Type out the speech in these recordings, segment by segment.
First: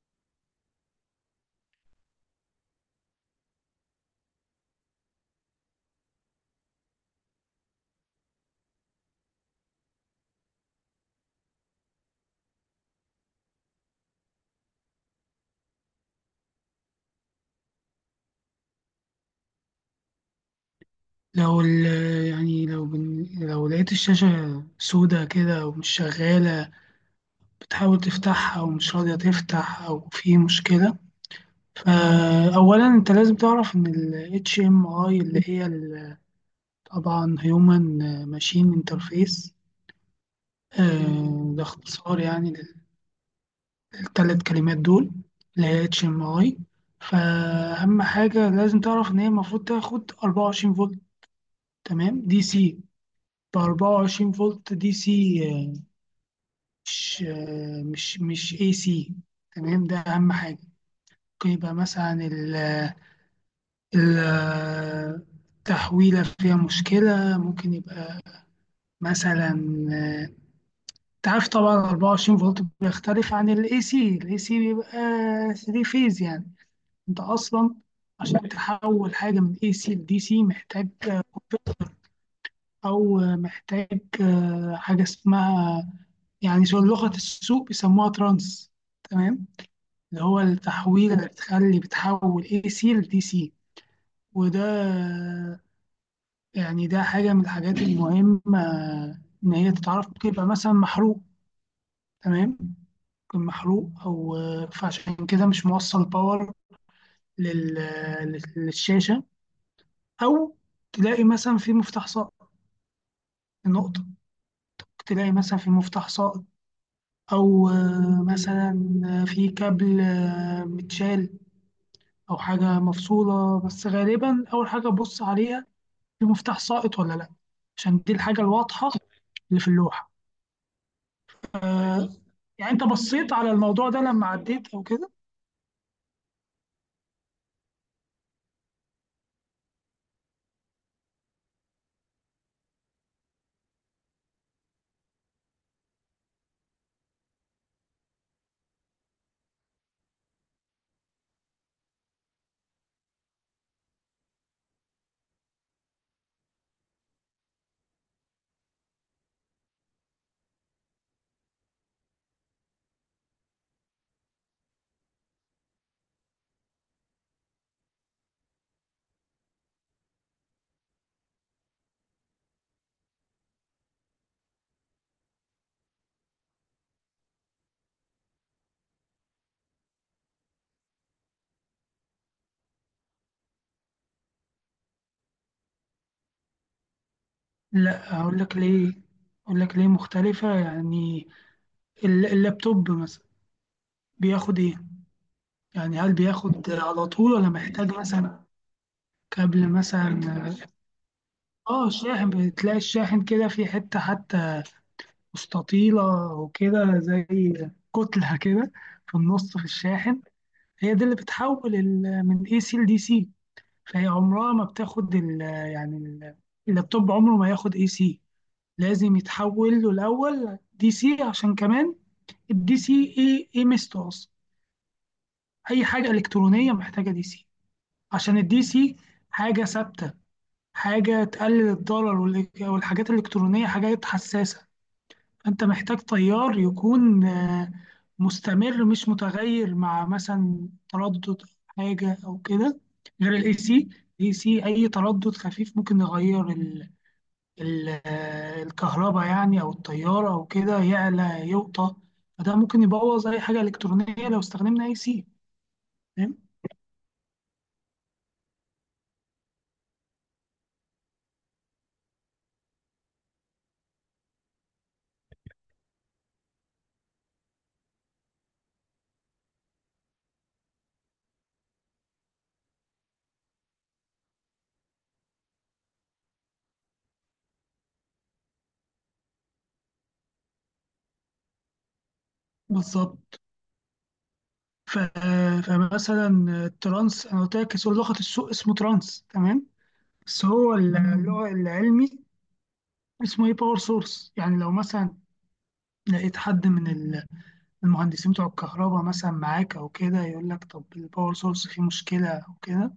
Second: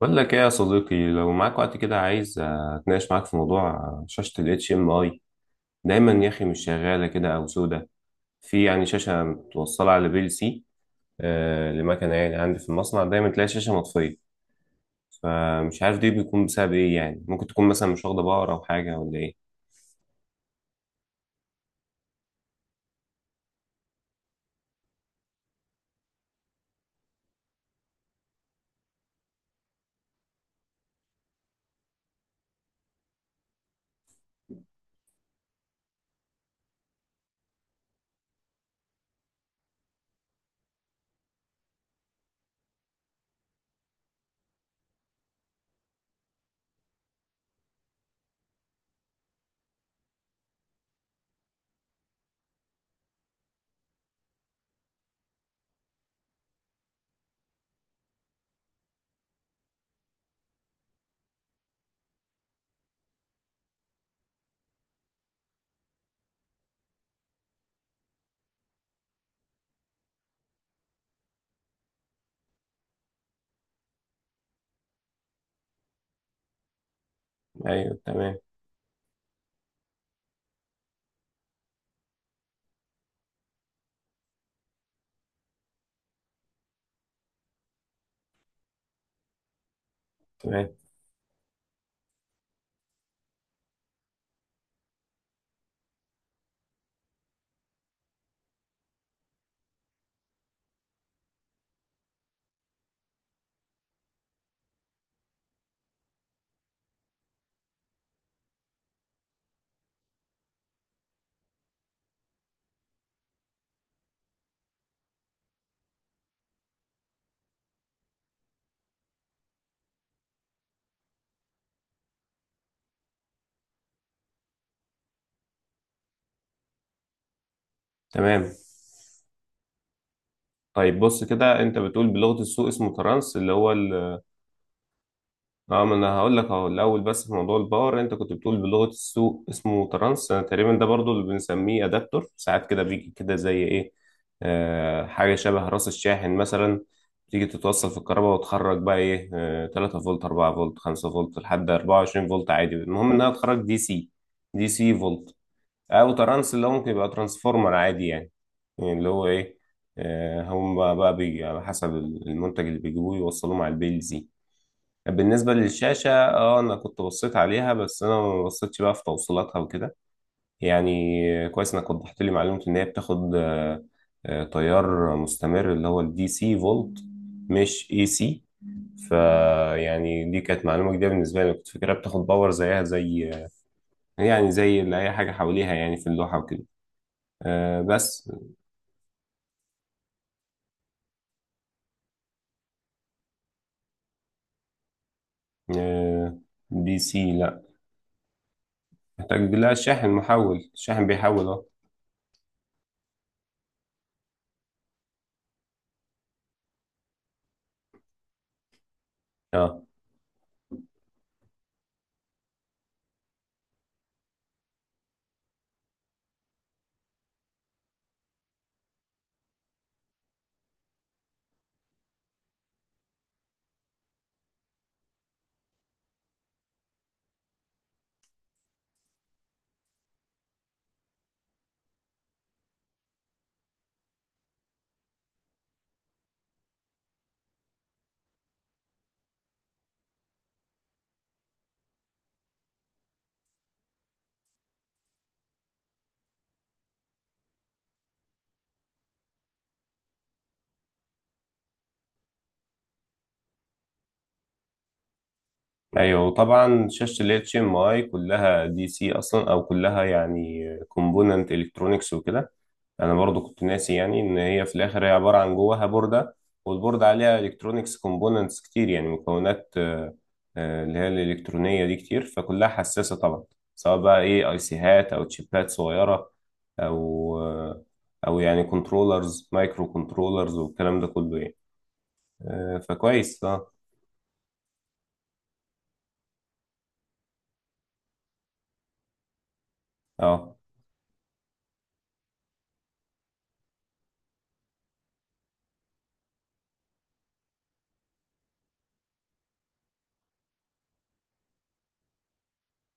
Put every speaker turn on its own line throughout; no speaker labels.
بقول لك ايه يا صديقي؟ لو معاك وقت كده، عايز اتناقش معاك في موضوع شاشة ال HMI. دايما يا اخي مش شغالة كده، او سودة. في يعني شاشة متوصلة على بي ال سي لمكنة، يعني عندي في المصنع دايما تلاقي شاشة مطفية. فمش عارف دي بيكون بسبب ايه؟ يعني ممكن تكون مثلا مش واخدة باور، او حاجة، ولا ايه؟
لو ال لو لقيت الشاشة سودة كده ومش شغالة، بتحاول تفتحها ومش راضية تفتح أو في مشكلة. فأولا أنت لازم تعرف إن ال HMI اللي هي ال- طبعا Human Machine Interface، ده اختصار يعني للثلاث كلمات دول اللي هي HMI. فأهم حاجة لازم تعرف إن هي المفروض تاخد 24 فولت، تمام؟ دي سي، ب 24 فولت دي سي، مش مش اي سي. تمام، ده اهم حاجه. ممكن يبقى مثلا ال التحويله فيها مشكله، ممكن يبقى مثلا، انت عارف طبعا 24 فولت بيختلف عن الاي سي، الاي سي بيبقى 3 فيز يعني. انت اصلا
ايوه، تمام.
عشان تحول حاجه من اي سي لدي سي محتاج كونفرتر، او محتاج حاجه اسمها، يعني شو لغه السوق بيسموها ترانس، تمام؟ اللي هو
تمام.
التحويل اللي بتخلي، بتحول اي سي لدي سي. وده يعني ده حاجة من الحاجات المهمة، إن هي تتعرف، بيبقى مثلا محروق، تمام؟ يكون محروق، أو فعشان كده مش موصل باور لل- للشاشة، أو تلاقي مثلا في مفتاح ساقط. نقطة، تلاقي مثلا في مفتاح ساقط، أو مثلا في كابل متشال أو حاجة مفصولة. بس غالبا أول حاجة أبص عليها في مفتاح ساقط ولا لا، عشان دي الحاجة
تمام.
الواضحة اللي في اللوحة.
طيب بص كده، انت بتقول بلغة السوق
يعني انت
اسمه
بصيت
ترانس
على
اللي هو
الموضوع ده
ال.
لما عديت او كده؟
اه، ما انا هقول لك اهو الاول. بس في موضوع الباور انت كنت بتقول بلغه السوق اسمه ترانس، أنا تقريبا ده برضو اللي بنسميه ادابتور ساعات كده، بيجي كده زي ايه؟ حاجه شبه راس الشاحن مثلا. تيجي تتوصل في الكهرباء، وتخرج بقى ايه؟ 3 فولت، 4 فولت، 5 فولت، لحد 24 فولت عادي. المهم انها تخرج دي سي. دي سي فولت. او ترانس اللي هو ممكن يبقى ترانسفورمر عادي يعني. يعني اللي هو ايه؟ هم بقى بيجي على حسب المنتج اللي بيجيبوه يوصلوه مع البيلز. بالنسبة للشاشة، اه، انا كنت بصيت عليها، بس انا ما بصيتش بقى في توصيلاتها وكده. يعني كويس انك وضحت لي معلومة ان هي بتاخد تيار مستمر اللي هو الدي سي فولت، مش اي سي. فيعني دي كانت معلومة جديدة بالنسبة لي، كنت فاكرها بتاخد باور زيها زي يعني زي اللي اي حاجة حواليها، يعني في اللوحة وكده
لا
بس.
اقول لك ليه، اقول لك ليه مختلفة يعني. ال- اللابتوب مثلا بياخد ايه؟ يعني هل
آه،
بياخد
دي
على
سي،
طول ولا
لا،
محتاج مثلا
محتاج
كابل
لها شاحن،
مثلا؟
محول الشاحن بيحول، اه.
اه الشاحن، بتلاقي الشاحن كده في حتة حتى مستطيلة وكده، زي كتلة كده في النص في
اه،
الشاحن. هي دي اللي بتحول ال- من اي سي لدي سي. هي عمرها ما بتاخد ال، يعني ال- اللابتوب عمره ما ياخد اي سي، لازم يتحول له الاول دي سي. عشان كمان الدي سي ايه ايه ميزته اصلا؟ اي حاجه الكترونيه محتاجه دي سي، عشان الدي سي حاجه ثابته، حاجه تقلل الضرر، والحاجات الالكترونيه حاجات حساسه. فأنت محتاج طيار يكون مستمر، مش متغير مع مثلا تردد أو حاجة أو كده، غير الاي سي. الاي سي أي تردد خفيف ممكن يغير الكهرباء يعني، أو الطيارة أو كده، يعلى يوطى. فده ممكن يبوظ أي حاجة إلكترونية لو استخدمنا اي سي.
ايوه،
فاهم؟
وطبعا شاشه ال HMI كلها دي سي اصلا، او كلها يعني كومبوننت الكترونكس وكده. انا برضو كنت ناسي يعني ان هي في الاخر هي عباره عن جواها بورده. والبورده عليها الكترونكس كومبوننتس كتير، يعني مكونات اللي هي الالكترونيه دي كتير، فكلها حساسه طبعا. سواء بقى ايه اي سيهات او تشيبات صغيره، او آه، او يعني كنترولرز، مايكرو كنترولرز والكلام ده كله يعني.
بالظبط.
فكويس، اه.
ف- فمثلا الترانس أنا قلت لك اسم- لغة السوق اسمه ترانس، تمام؟ بس
اه.
هو ال- اللغة العلمي اسمه ايه، باور سورس. يعني لو مثلا لقيت حد من ال- المهندسين بتوع الكهرباء مثلا معاك او كده يقول لك، طب الباور سورس فيه مشكله او كده،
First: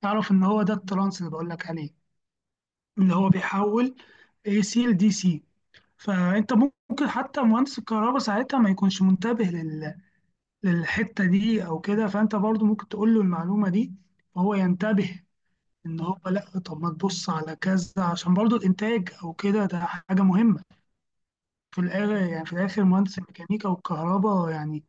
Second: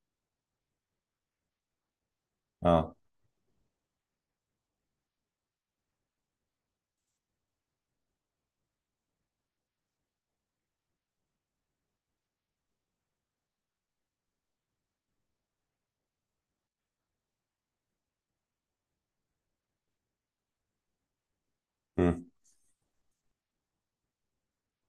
تعرف ان هو ده الترانس اللي بقول لك عليه،
اه.
اللي هو بيحول اي سي لدي سي. فانت ممكن حتى مهندس الكهرباء ساعتها ما يكونش منتبه لل... للحته دي او كده، فانت برضو ممكن تقول له المعلومه دي وهو ينتبه، ان هو لا طب ما تبص على كذا، عشان برضو الانتاج او كده ده حاجه مهمه. في الآخر
مم.
يعني في الآخر مهندس الميكانيكا والكهرباء يعني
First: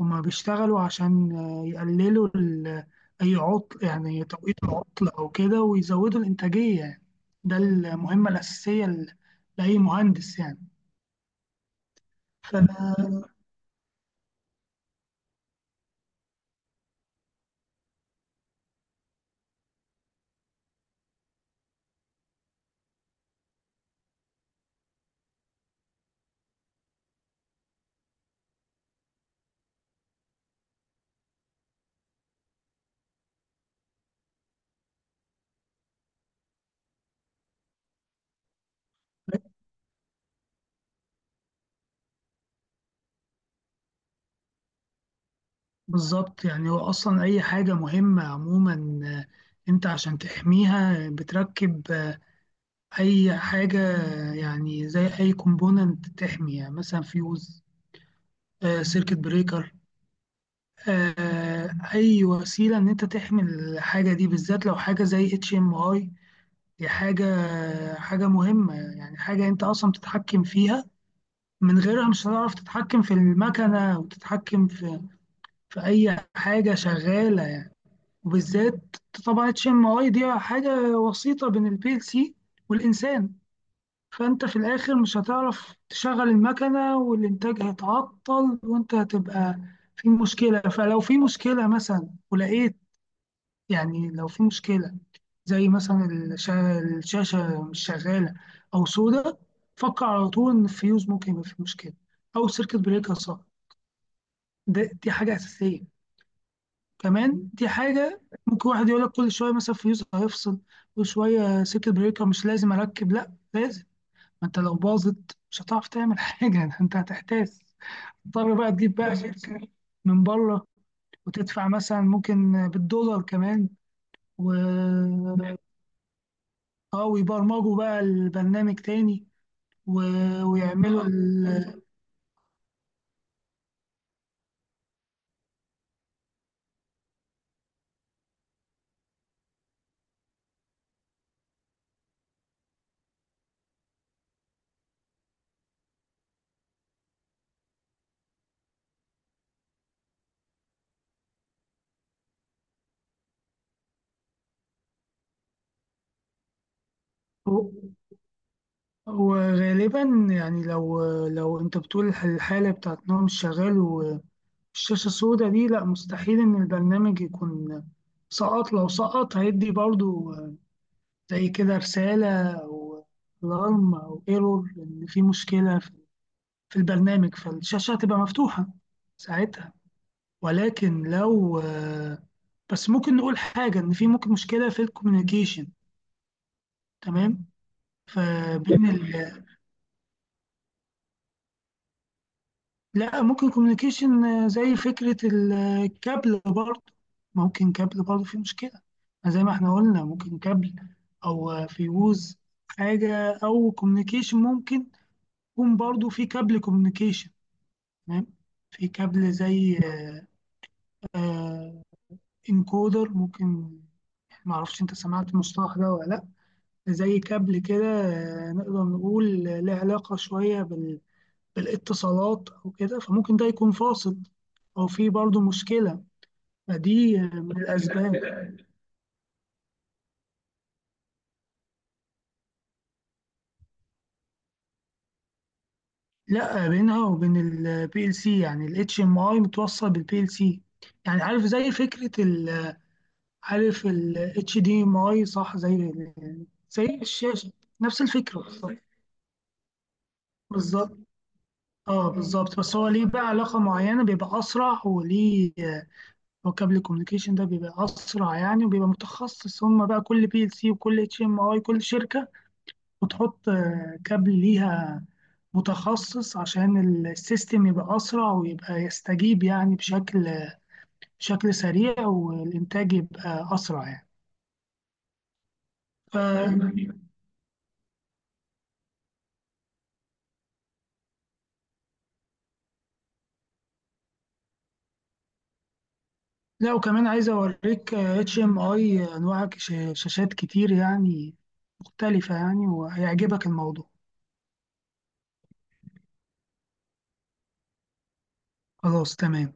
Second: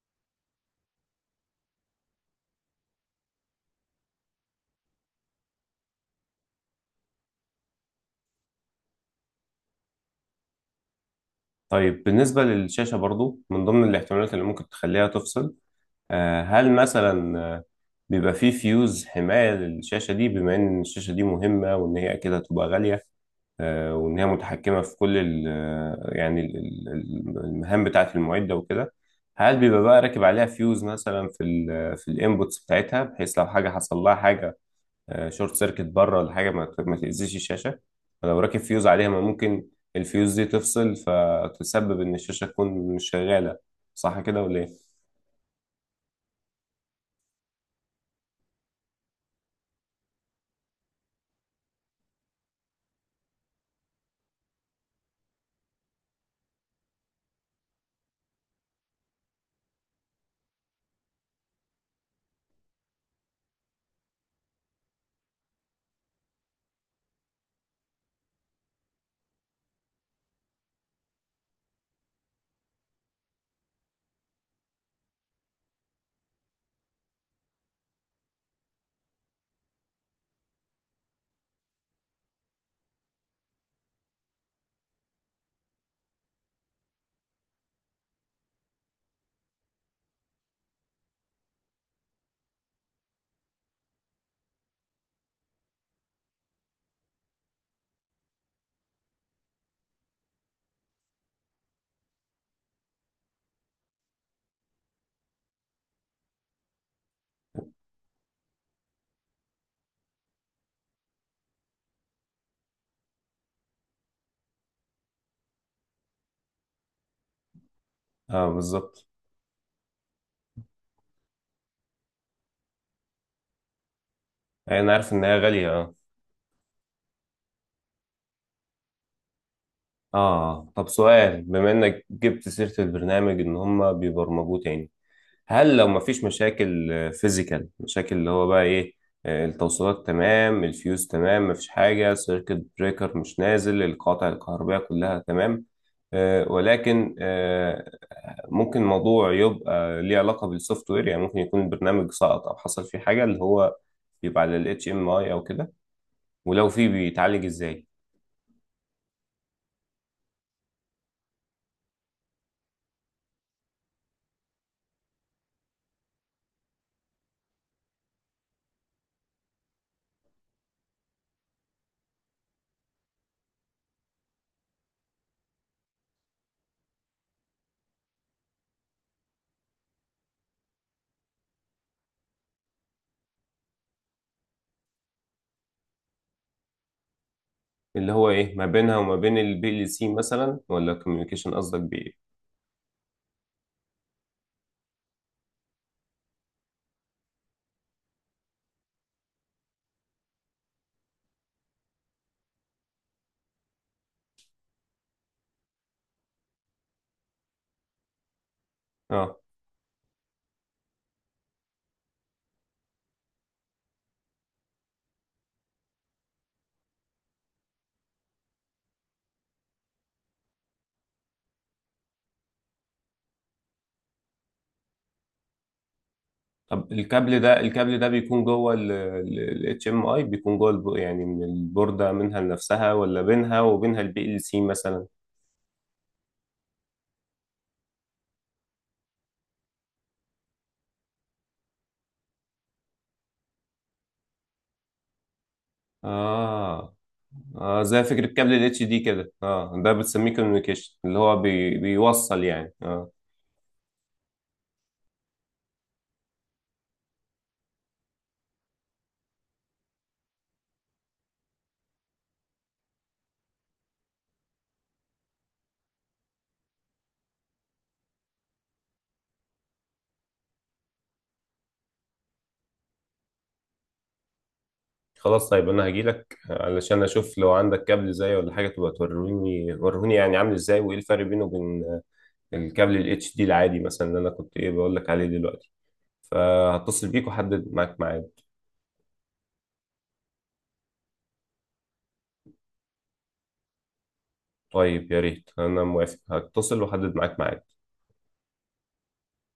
هما بيشتغلوا عشان يقللوا ال- أي عطل، يعني توقيت العطل أو كده، ويزودوا الإنتاجية يعني. ده المهمة الأساسية ل- لأي مهندس يعني.
طيب بالنسبة للشاشة برضو، من ضمن الاحتمالات اللي ممكن تخليها تفصل، هل مثلا بيبقى فيه فيوز حماية للشاشة دي، بما إن الشاشة دي مهمة وإن هي أكيد هتبقى غالية، وإن هي متحكمة في كل ال آه، يعني المهام بتاعة المعدة وكده؟ هل بيبقى بقى راكب عليها فيوز مثلا في ال آه، في الانبوتس بتاعتها، بحيث لو حاجة حصل لها حاجة شورت سيركت بره ولا حاجه، ما تاذيش الشاشه. ولو راكب فيوز عليها، ما ممكن الفيوز دي تفصل فتسبب ان الشاشه تكون مش شغاله؟ صح كده، ولا ايه؟
فبالظبط، يعني هو أصلا أي حاجة مهمة عموما، أنت عشان تحميها بتركب أي حاجة، يعني زي أي كومبوننت تحمي، يعني مثلا فيوز، سيركت بريكر، آه، اي وسيله ان انت تحمي الحاجه دي. بالذات لو حاجه زي اتش ام اي، دي حاجه حاجه مهمه يعني، حاجه انت اصلا بتتحكم فيها. من غيرها مش هتعرف تتحكم في المكنه وتتحكم في اي حاجه شغاله يعني. وبالذات طبعا اتش ام اي دي حاجه وسيطه بين البي ال سي والانسان. فانت في الاخر مش هتعرف تشغل المكنه، والانتاج هيتعطل، وانت هتبقى في مشكله. فلو في مشكله مثلا ولقيت، يعني لو في مشكلة زي مثلا الشاشة مش شغالة أو سودة، فكر على طول إن الفيوز ممكن يبقى فيه مشكلة، أو السيركت بريكر، صح؟ ده دي حاجة أساسية. كمان دي حاجة، ممكن واحد يقول لك، كل شوية مثلا فيوز هيفصل، كل شوية سيركت بريكر، مش لازم أركب. لأ لازم، ما أنت لو باظت مش هتعرف تعمل حاجة. ده أنت هتحتاس،
اه،
تضطر بقى تجيب
بالظبط.
بقى شركة من بره، وتدفع مثلا ممكن بالدولار كمان، و
يعني انا عارف ان هي غاليه، اه.
اه، ويبرمجوا بقى البرنامج تاني، و...
اه. آه. طب
ويعملوا
سؤال،
ال...
بما انك جبت سيره البرنامج ان هم بيبرمجوه تاني، هل لو مفيش مشاكل، فيزيكال مشاكل اللي هو بقى ايه، التوصيلات تمام، الفيوز تمام، مفيش حاجة، سيركت بريكر مش نازل، القاطع الكهربائية كلها تمام، ولكن ممكن الموضوع يبقى ليه علاقة بالسوفت وير؟ يعني ممكن يكون البرنامج سقط، او حصل فيه حاجة اللي هو بيبقى على ال HMI او كده، ولو فيه، بيتعالج
و-
ازاي؟
وغالبا يعني لو انت بتقول الحالة بتاعت ان هو مش شغال والشاشة السوداء دي، لا مستحيل ان البرنامج يكون سقط. لو سقط هيدي برضو زي كده رسالة او الارم او ايرور، ان في مشكلة في البرنامج، فالشاشة هتبقى مفتوحة ساعتها. ولكن لو بس ممكن نقول حاجة، إن في ممكن مشكلة في الكوميونيكيشن، تمام؟
اللي هو ايه ما
فبين
بينها
ال...
وما بين البي ال سي مثلا؟ ولا كوميونيكيشن قصدك بايه؟
لا، ممكن كوميونيكيشن، زي فكرة الكابل برضه، ممكن كابل برضه في مشكلة. زي ما احنا قلنا، ممكن كابل، أو فيوز حاجة، أو كوميونيكيشن. ممكن يكون برضه في كابل كوميونيكيشن، تمام؟ في كابل
اه،
زي انكودر ممكن، معرفش انت سمعت المصطلح ده ولا لا، زي كابل كده نقدر نقول له علاقة شوية بال... بالاتصالات أو كده، فممكن ده يكون فاصل أو في برضه مشكلة.
طب
فدي
الكابل
من
ده، الكابل ده
الأسباب.
بيكون جوه ال HMI، بيكون جوه يعني من البوردة منها لنفسها، ولا بينها وبينها البي ال سي مثلا؟
لا، بينها وبين البي ال سي، يعني ال HDMI متوصل بالبي ال سي. يعني عارف زي فكرة ال... عارف ال HDMI صح؟ زي ال... زي
اه.
الشاشة.
اه،
نفس
زي فكرة
الفكرة
كابل
بالظبط،
الـ HD كده، اه. ده بتسميه كوميونيكيشن
بالظبط.
اللي هو
اه
بيوصل،
بالظبط،
يعني
بس هو ليه
اه.
بقى علاقة معينة، بيبقى أسرع وليه. هو كابل الكوميونيكيشن ده بيبقى اسرع يعني، وبيبقى متخصص. هم بقى كل بي ال سي وكل اتش ام اي كل شركه بتحط كابل ليها متخصص، عشان السيستم يبقى اسرع ويبقى يستجيب يعني بشكل سريع، والانتاج يبقى اسرع يعني.
خلاص طيب، انا
ف...
هجيلك علشان اشوف لو عندك كابل زي ولا حاجة تبقى توريني، وريني يعني عامل ازاي، وايه الفرق بينه وبين الكابل الـ HD العادي مثلا، اللي انا كنت ايه بقول لك عليه دلوقتي.
لا وكمان
فهتصل بيك
عايز
واحدد
اوريك
معاك ميعاد.
اتش ام اي، انواع شاشات كتير يعني مختلفه يعني، وهيعجبك الموضوع.
طيب يا ريت، انا موافق، هتصل واحدد معاك ميعاد.
خلاص تمام.